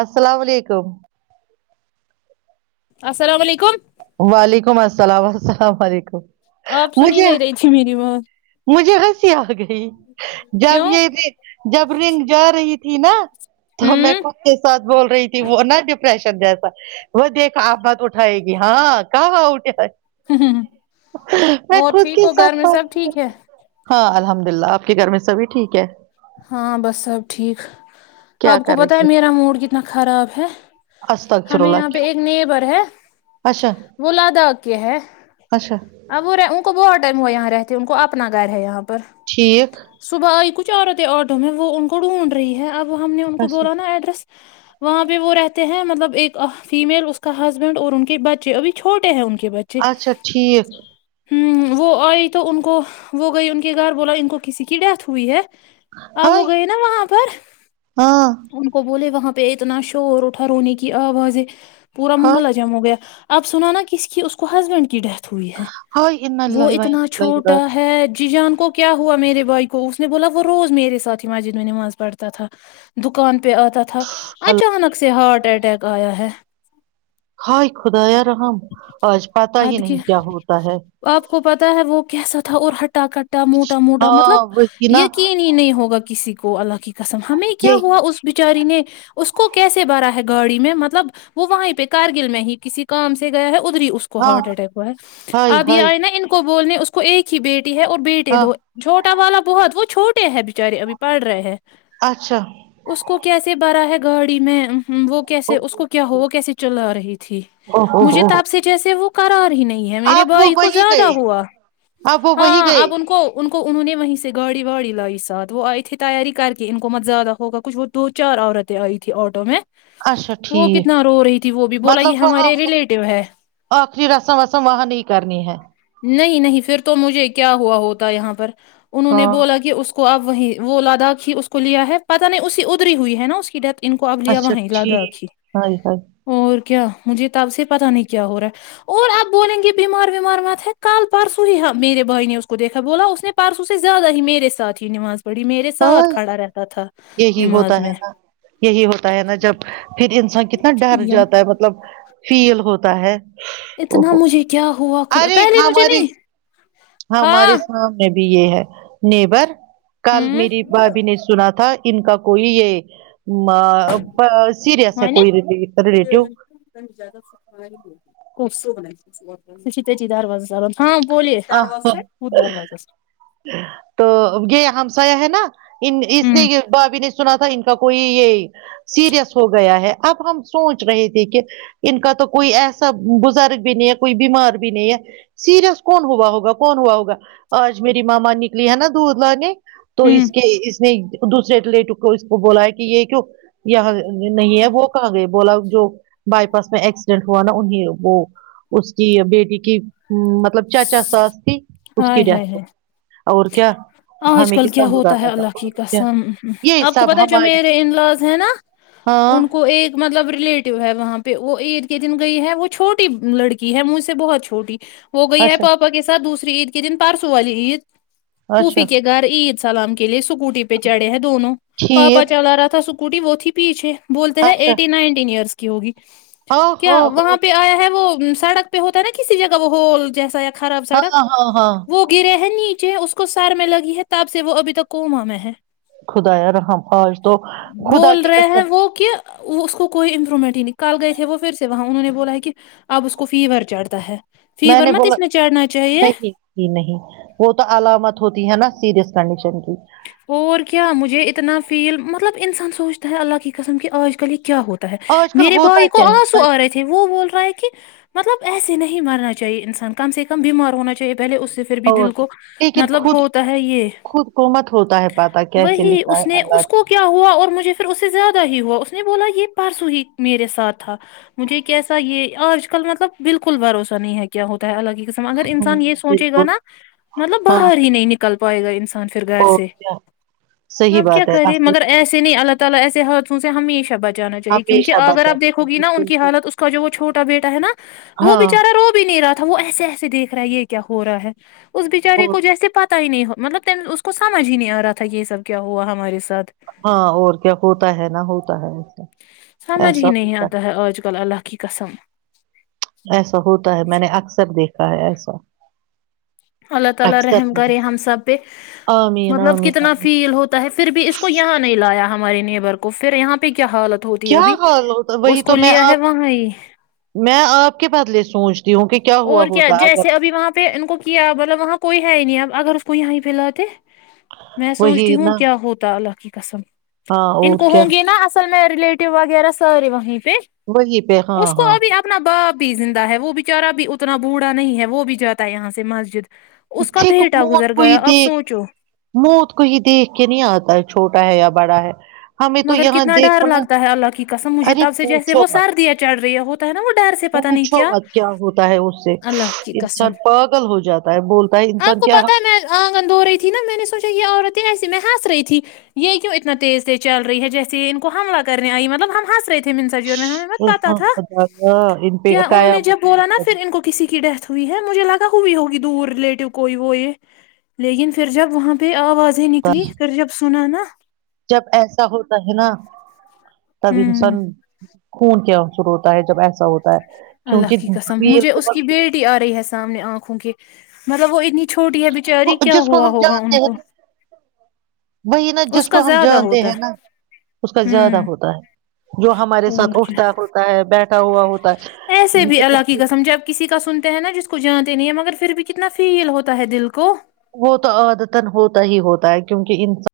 السلام علیکم السلام علیکم وعلیکم السلام السلام علیکم آپ سنی مجھے نہیں رہی تھی میری بات مجھے ہنسی آ گئی جب کیوں یہ جب رنگ جا رہی تھی نا تو میں ہوں خود کے ساتھ بول رہی تھی وہ نہ ڈ شن جیسا وہ دیکھ آپ بات اٹھائے گی ہاں کہ اٹ ہ اور خود ٹھیک کے ہو گھر ساتھ میں سب بات ٹھیک ہے ہاں الحمد للہ آپ کے گھر میں سبھی ٹھیک ہے ہاں بس سب ٹھیک کیا آپ کو کر پت ہے رہے تھے میرا موڈ کتنا خراب ہے استغفر ہمیں اللہ یہاں پہ کیوں ایک نیبر ہے اچھا وہ لدا کے ہے اچھا اب وہ ان کو بتڈر وہ یہاں رہتی ان کو اپنا گھر ہے یہاںہ ٹھیک صبح آ کچ چاروں تھے آٹو میں وہ ان کو ڈھونڈ رہی ہے اب تو وہ ہم نے ان کو اچھا بولا نا ایڈریس وہاں پہ وہ رہتے ہیں مطلب ایک فیمل اس کا ہسبینڈ اور ان کے بچے ابھی چھوٹے ہیں ان کے بچے اچھا ٹھیک وہ آئی تو ان کو وہ گئی ان کے گھر بولا ان کو کسی کی ڈیتھ ہوئی ہے آپ ہائے وہ گئے نا وہاں پر ہاں ان کو بولے وہاں پہ اتنا شور اٹھا رونے کی آوازیں پورا ہائے محلہ جم ہو گیا اب سن نا کس کی اس کو ہسبینڈ کی ڈیتھ ہوئی ہے ہائے انا وہ للہ و انا اتنا الیہ راجعون چھوٹا ہے جی جان کو کیا ہوا میرے بھائی کو اس نے بولا وہ روز میرے ساتھ ہی مسجد میں نماز پڑھتا تھا دکان پہ آتا تھا اچانک سے ہارٹ اٹیک آیا ہے ہائے خدایا رحم آج پت ہی اد کی نہیں کیا ہوتا ہے آپ کو پتا ہے وہ کیسا تھا اور ہٹ ٹ کٹا موٹا موٹا ہاں مطلب وہی نا یہ نہیں ہوگا کسی کو اللہ کی کو کسم ہمیں کیا یہی ہوا اس بچاری نے اس کو کیسے بھرا ہے گاڑی میں مطلب وہ وہیں پہ کارگل میں ہی کسی کام سے گیا ہے ادری اس کو ہاں ہارٹ اٹیک ہوا ہے ہائے آپ یہ ہائے آئے نا ان کو بھی بولنے اس کو ایک ہی بیٹ ہے اور بیٹے ہاں دو چھوٹے والا بہت وہ چھوٹے ہیں بچارے ابھی پڑھ رہے ہیں اچھا اس کو کیسے برا ہے گاڑی میں وہ او کیسے اس کو کیا ہو وہ کیسے چلا رہی تھی او ہو مجھے ہو تپ سے جیسے وہ کرار ہی نہیں ہے میرے آپ وہ بھائی کو وہی زیادہ گئے ہوا آپ وہ وہی گئے ہاں اپ ان کو ان انوں نے وہیں سے گوڑ واڑی لائی ساتھ وہ آئی تھی تیاری کر کے ان کو مت زیادہ ہوگا کچھ وہ دو چار عورتیں آئی تھی آٹو میں اچھا وہ ٹھیک کتنا رو رہی تھی وہ بھی بولا مطلب یہ وہ ہمارے ریلیٹو ہے آخری رسم وسم وہاہانی ہی کرنی ہے نہیں نہیں پھر تو مجھے کیا ہوا ہوتا یہاں پر انہوں نے ہاں بولا کہ اس کو کو اب وہیں وہ لداخ ہی اس کو لیا ہے پتہ نہیں اس ادھری ہوئی ہے نا اس کی ڈیتھ ان کو اب لیا اچھا وہاں لگا ٹھیک آکھی ہائے ہائے اور کیا مجھے تب سے پتا نہیں کیا ہو رہا ہے اور اب بولیں گے بیمار ومار مت ہے کال پرسوں ہیاں میرے بھائی نے اس کو دیکھا بولا اس نے پرسوں سے زیادہ میر ساتھ یہ نواز ہاں یہی ہوتا نماز ہے میں نا یہی ہوتا ہے نا جب پھر انسان کتنا ڈر یم جاتا ہے مطلب فیل ہوتا ہے او اتنا ہو مجھے کیا ہوا خ ارے پہلے مجھے ہماری نہیں ہاں ہمارے سامنے یہ ہے نیبر کل ہوں میری بھابھی نے سنا تھا کن کا کوئی یہ م سیریئس ہے ہن کوئی ریلیٹیو شت جی دروازہ چ ا تو یہ ہمسا ہے نا ان اس نے ہوں بھابھی نے سنا تھا ان کوئی یہ سیریس ہو گیا ہے اب ہم سوچ رہے تھے کہ ان کا تو کوئی ایسا بزرگ بھی نہیں ہے کوئی بیمار بھی نہیں ہے سیریس کون ہوا ہوگا کون ہوا ہوگا آج میری ماما نکلی ہے نا دودھ لانے تو ہوں اس کے اس نے دوسرےٹلٹک کو اس کو بولا ہے کہ یہ کی یہاں نہیں ہے وہ کہاں گئے بولا جو بائی پاس میں ایک ہوا نا انہیں وہ اس کی بیٹی کی مطلب چاچا سا ای [unintelligible] اور کیا آج ہمیں کل کتنا کیا برا ہوتا ہے لگا اللہ کی اور کیا قسم یہ آپ کو سب پت جو ہماری میرے انلاز ہے نا ہاں ان کو ایک مطلب ریلیٹیو ہے وہاںہ پہ وہ عید کے دن گئی ہے وہ چھوٹی لڑکی ہے مجھ سے بہت چھوٹی وہ گئی ہے اچھا پاپا کے سھ دوسرے تر عید کے دن پرسوں والی عید اچھا پوفی کے گھر عید سلام کے لیے س اسکوٹی پہ چڑھے ہے دونوں پاپا ٹھیک چلا رہا تھا س اسکوٹی وت ہی پیچے بولتے ہیں اچھا ایٹی نائنٹین ایئرس کی ہوگی ہاں کیا وہاں ہاں پہ آیا ہے وہ سڑک پہ ہوتا ہے نا کسی جگہ وہ ہو جیسا خراب سڑک ہاں ہاں ہاں وہ گرے ہیں نہیں چھ اس کو سار میں لگی ہے تاپ سے وہ ابھی تک کوما میں ہے خدایا رحم آج تو خدا بول کی رہے ہیں قسم وہ کہ اس کو کوئی ر مٹ ہی نکال گئے تھے وہ پھر سے وہاں انہوں نے بولا ہے کہ اب اس کو فیور چڑھتا ہے میں فیور نے مت بولا اس چڑھنا چاہیے نہیں نہیں وہ تو علامت ہوتی ہے نا سیریئس کنڈیشن کی اور کیا مجھے اتنا فیل مطلب انسان سچتا ہے اللہ کی قسم کی آج کل ایک کیا ہوتا ہے آج کل میرے ہوتا بھائی کو کیا ہے آنسو سچ آ رہے تھے وہ بول رہا ہے کہ مطلب ایسے نہیں مرنا چاہیے انسان کم سے کم بیمار ہونا چاہیے پہلے اس سے پھر بھی اور دل کیا، کو لیکن مطلب خود ہوتا ہے یہ خود کو مت ہوتا ہے پاتا کیسے وہی لکھا اس ہے نے اللہ اس کو کیا ہوا اور مجھے پھر اس سے زیادہ ہی ہوا اس نے بولا یہ پرسوں ہی میرے ساتھ تھا مجھے کیسا یہ آج کل مطلب بالکل بھروسہ نہیں ہے کیا ہوتا ہے الالانگہ م اگر ہوں انسان یہ سوچے گا بالکل نا مطلب ہاں باہر ہی نہیں نکلتا پائے گا انسان [inaudible] اور کیا صحیح بات ہے آج کل تے ہمیشہ بچ جانا چاہیے کیونکہ ہمیشہ اگر آ بچا دیکھو گی نا ان کی بالکل حالت اس کا جو چھٹا بیٹا ہے نا وہ ہاں بےچارا رو بھی نہیں رہاتا تھا وہ ایسے ایسے دیکھ رہا ہے یہ کیا ہو رہا ہے اس بچارے اور کو جیس پ ہی نہیں ہو مطلب اس کو سمجھ ہی نہیں آ رہا تھا یہ سب کیا ہوا ہمارے ساتھ ہاں اور کیا ہوتا ہے نا ہوتا ہے سمجھ ایسا ہی نہیں ہوتا آتا ہے آج کل اللہ کی قسم ایسا ہوتا ہے میں نے اکثر دیکھ کا ہے ایسا [unintelligible] اکثر میں نے آمین آمین آمین ہمارے نیبر کو پھر یہاں پہ کیا حالت ہوتی ہے کیا ابھی حال ہوتا وہی اس کو تو میں لیا ہے آپ وہاں ہی میں آپ کے بدلے سوچ اور کیا جیسے ابھی وہاں پہ ان کو کیا مطلب وہاں کوئی ہے نی آب اگرر اس کو یہاں ہی پ الحاتے میں سوچتی وہی ہوں نا کیا ہوتا الک قسم ہاں [unintelligible] ان اور کو کیا ہوں گی نا اصل میں ریلیٹیو وغیرہ سارے وہیں وہی پہ ہاں اس کو ہاں ابھی اپنا باپ بی زا ہے وہ بچارا بھی اتنا بوڑھا نہیں ہے وہ بھی جاتا ہے یہاں سے مسجد اس کا ٹھیک بیٹا موت گزر کوئی گیا اب دیکھ سوچو موت کوئی دیکھ کے نہیں آتا ہے چھوٹا ہے یاب بڑا ہے [unintelligible] مگر یہاں کتنا ڈر دیکھو نا لگتا ہے اللہ کی قسم مجھے ارے تب سے جیسے پوچھو وہ مت سردیاں چڑھ رہی ہوتا ہے نا وہ ڈر سے پتا نہیں پوچھو کیا مت ہوتا ہے اس سے اللہ کی قسم انسان پاگل ہو جاتا ہے بولتا ہے آپ انسان کو کیا پتاہ ہے میں آنگن د ہو رہی تھی نا میں نے سوچا یہ عورت ایسیے میں ہنس رہی تھی یہ کیوں اتنا تیز تیز چل رہی ہے جیسے ان کو حملہ کرنے آئی مطلب ہم ہنس رہے تھے منس جی میں ہمیں مت پاتا تھا خدایا ان پہ کیا انہوں نے قیامت جب بولا موت نا کرنی۔ پھر ان کو کسی کی ڈیت ہوئی ہے مجھے لگا ہوئی ہوگی دور ریلیٹو کوئی وہ یہ لیکن پھر جب وہاں پہ آپ آاز ہی نکلی پھر جب سنا نا [unintelligible] جب ایسا ہوتا ہے نا تب ہوں انسان [unintelligible] خون کیا سر ہوتا ہے جب ایسا ہوتا ہے اللہ کی کیونکہ قسم ویل مجھے کو اس کی بس- بیٹی آ رہی ہے سامنے آنکھ وں گ مطلب وہ انی [unintelligible] چھوٹی ہے بچاری کیا جس کو ہوا ہم ہوگا ان جانتے ہیں کو نا، وہی نا جس اس کو کا ہم زیادہ جانتے ہوتا ہیں ہے۔ نا اس کا زیادہ ہوں ہوتا ہے جو ہمارے ساتھ اور کیا اٹھتا ہوتا ہے بیٹھا ہوا ہوتا ہے ہے نا جس کو جانتے نہیں ہیں مگر پھر بھی کتنا فیل ہوتا ہے دل کو وہ تو ادتان ہوتا ہی ہوتا ہے کیونکہ انسان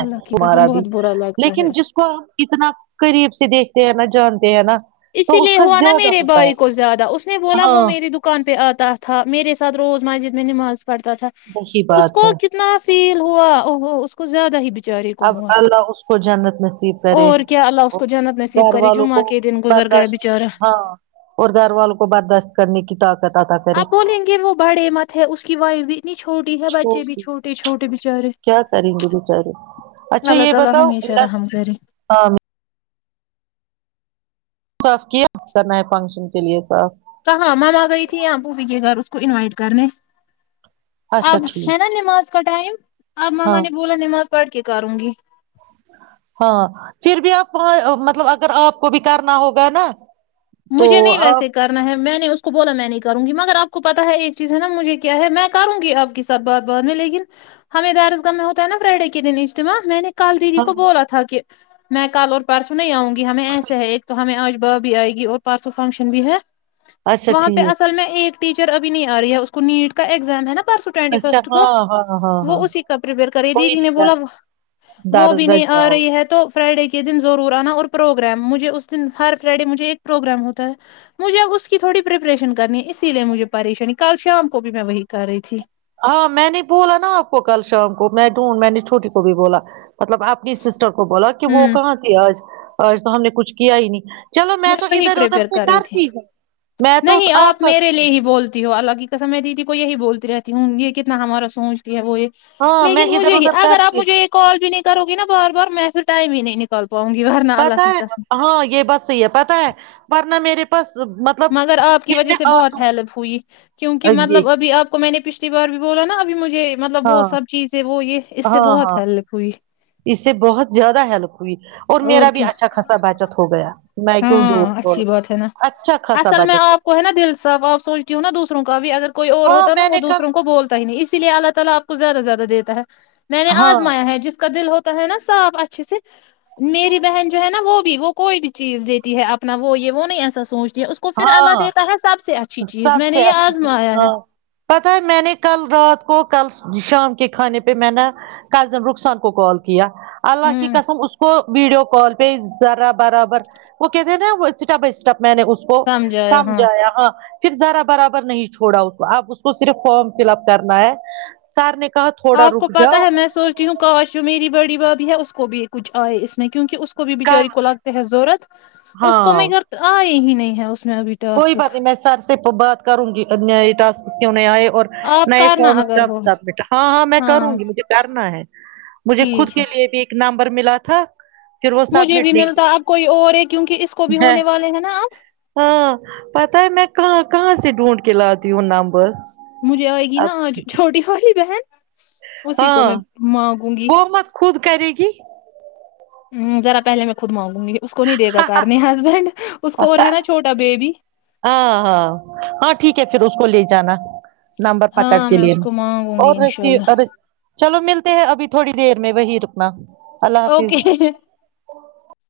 اللہ کی تارا قسم بھی بہت برا لگتا ہے لیکن جس کو ہم اتنا قریب سے دیکھتے ہیں ن جانتے ہےا [unintelligible] اسی لیے ہوا نا میرے بھائی کو زیادہ اس نے بولا وہ ہاں میری دکان پہ آتا ت تھااں میر ساتھ روز مسجد میں نماز پڑتا تھا وہی اس بات کو ہے کتنا فیل ہوا ا ہو اس کو زیادہ ہی ب اب اللہ اس کو جنت نصیب کرے اور کیا اللہ اس کو جنت نصیب گھر کرے والوں جمعہ کو کے دن گزر گیا برداشت بیچارہ ہاں اور گھر والوں کو برداشت کرنے کی طاقت اتاا کرے آپ بولیں گے وہ بڑے مت ہے اس کی وائف بھی اتنی چھوٹی ہے بچے بھی چھوٹے چھوٹے بچارے کیا کریں گے بیچارے اچھا اللہ یہ تعالی بتاؤ ہمیشہ رحم کرے ہاں صاف کیا کرنا ہے فنکشن کے لیے صاف کہاں مام آ گئی تھی یہاںپوفی کے گھر اس کو انوائٹ کرنے اچھا آب ٹھیک ہے نا نم آ ک ٹائم آپ ماما ہاں نے بولا ن م پڑ کے کراروں گی ہاں پھر بھی آپاں مطلب اگر آپ کو بھی کرنا ہوگا نا تو مجھے نہیں آپ ویسے کرنا ہے میں نے اس کو بولا میں نہیں کروں گی مگر آ کو پتا ہے ایک چیز ہے نا مجھے کیا ہے میں کروں گی آپ کےاتھ بات بات میں لیکن ہمیں درسگاہ میں ہوتا ہے نا فرائیڈے کے دن اجتماع میں نے کل د جی ہاں کو بولاا تھا کہ میں کل اور پرسوں نہیں آؤں گی ہمیں ایسے ہیں ایک تو ہمیں آج بھی بھی آئے گی اور پرسو فنگشن بھی ہے اچھا وہاں پہ ٹھیک اصل میں ایک ٹیچر ابھی نہیں آ رہی ہے اس کو نیٹ کا ایگزام ہے نا سو ٹوینٹی اچھا فرسٹ کو ہاں ہاں ہاں وہ ہاں اسی کا پرریپیئر کری کوئی دیدی نہیں نے بولا کر وہ بھی دارس گنج نہیں آ جاؤ رہی ہے تو [unintelligible] پروگرام ہوتا ہے مجھے اس کی تھوڑی پریپریشن کرنی ہے اسی لیے مجھے پریشانی کل شام کو بھی میں وہی کر رہی تھی ہاں میں نے بولا نا آپ کو کل شام کو میں ڈھونڈ میں نے چھوٹی کو بھی بولا مطلب اپنی سسٹر کو بولا کہ وہ ہوں کہاں سے آج اور تو ہم نے کچھ کیا ہی نہیں چلو میں تو وہی ادھر ادھر پرپیئر سے کر رہی تھی کرتی ہوں میں تو نہیں آپ کا میرے لیے ہی بولتی ہو الگ ہی کاسم میں دیدی یہی بولتی رہتی ہوں یہ کتنا ہمارا سوچتی ہے وہ یہ ہاں میں لیکن ادھر مجھے ہی ادھر اگر آپ کرتی مجھے یہ کال بھی نہیں کرو گے نا بار بار میسج ٹائ بھی نہیں نکل پتا ہے ہاں یہ بات صحیح ہے پتا ہے ورنہ میرے پاس مطلب مگر آپ کی وجہ سے بہت ہیلپ ہوئی کیونکہ یہ مطلب ابھی آپ کو میں نے پچھلی بار بھی بولاا اب مجھے یہ مطلب وہ ہاں سب چیزیں وہ یہ اس سے ہاں ہاں بہت ہیلپ ہوئی اس سے بہت زیادہ ہیلپ اور میرا بھی اچھا خصا بچت ہو گیا میں [inaudible] کیوں جھوٹ کو بولوں اچھا خاصا بچت ہو گیا۔ ہاں میں نے کل زیادہ زیادہ دیتا ہے میں نے ہاں آزمایا ہے جس کا دل ہوتا ہے نا صاف اچھے سے میری بہن جو ہے نا وہ وہ کوئی نہیں [unintelligible] چیز دیتی ہے اپنا وہ یہ وہ نہیں ایسا سوچ ہاں چیز سب میں نے سے یہ اچھی چیز آزمایا ہے ہاں پتا ہے میں نے کل رات کو کل شام کے کھانے پہ میں نےا کزن رخسان کو کال کیا اللہ کی ہوں قسم اس کو ویڈیو کال پہ ذرا برابر وہ کہتے ہیں نا اسٹپ بائی اسٹپ میں نے وہ سمج آیا ہاں پھر ذرا برابر نہیں چھوڑا اس تو اب اس کو صرف فارم فل اپ کرنا ہے سار نے کہا تھوڑا آپ کو رک پتاہ جاؤ ہے میں سوچتیی ہوں کاش ہوں میری بڑی بب اس کو بھی کچھ آئے اس میں کیونکہ اس کو کو بھی بچاری کل کو لگتے ہے ضورت اس کو میں ہاں اھر آ ہی [unintelligible] نہیں ہے اس میں ابھی کوئی ٹاسک پتا نہیں میں س سے بات کروں گی ا اسک [unintelligible] اس کے انہ آئے [unintelligible] اور آپ نئے کرنا فارم اگر سب ہو سبمٹ ہاں ہاں میں کروں گی مجھے کرنا ہے مجھے خود ٹھیک کے ہے لیے بھی ایک نام پرر ملا تھا [unintelligible] پھر وہ مجھے سبمٹ بھی ملتا نہیں اب کوئی اور ہے کیونکہ اس کو بھی ہے ہونے والے ہیں نا آپ ہاں میں کہاں کہاں سے ڈھونڈ کے لات دییوں نمبر مجھے آئے گی نا چھوٹی ہوی بہن اسی کو ہاں میں مانگوں گی وہ مت خود کرے گی ذا پہلے میں خود مانگ گ [unintelligible] اس کو نہیں دےھا کار نے ہسبینڈ اس کو اور ہے نا چھوٹا بیبی ہاں ہاں ہاں ٹھیک ہے پھر اس کو لے جانا [unintelligible] نمبر پکڑ ہاں کے میں اس لیے کو مانگوں گی اور انشاء رسی اللہ چلو ملتا ابھی تھوڑی دیر میں وہی رکنا اللہ حافظ اوکے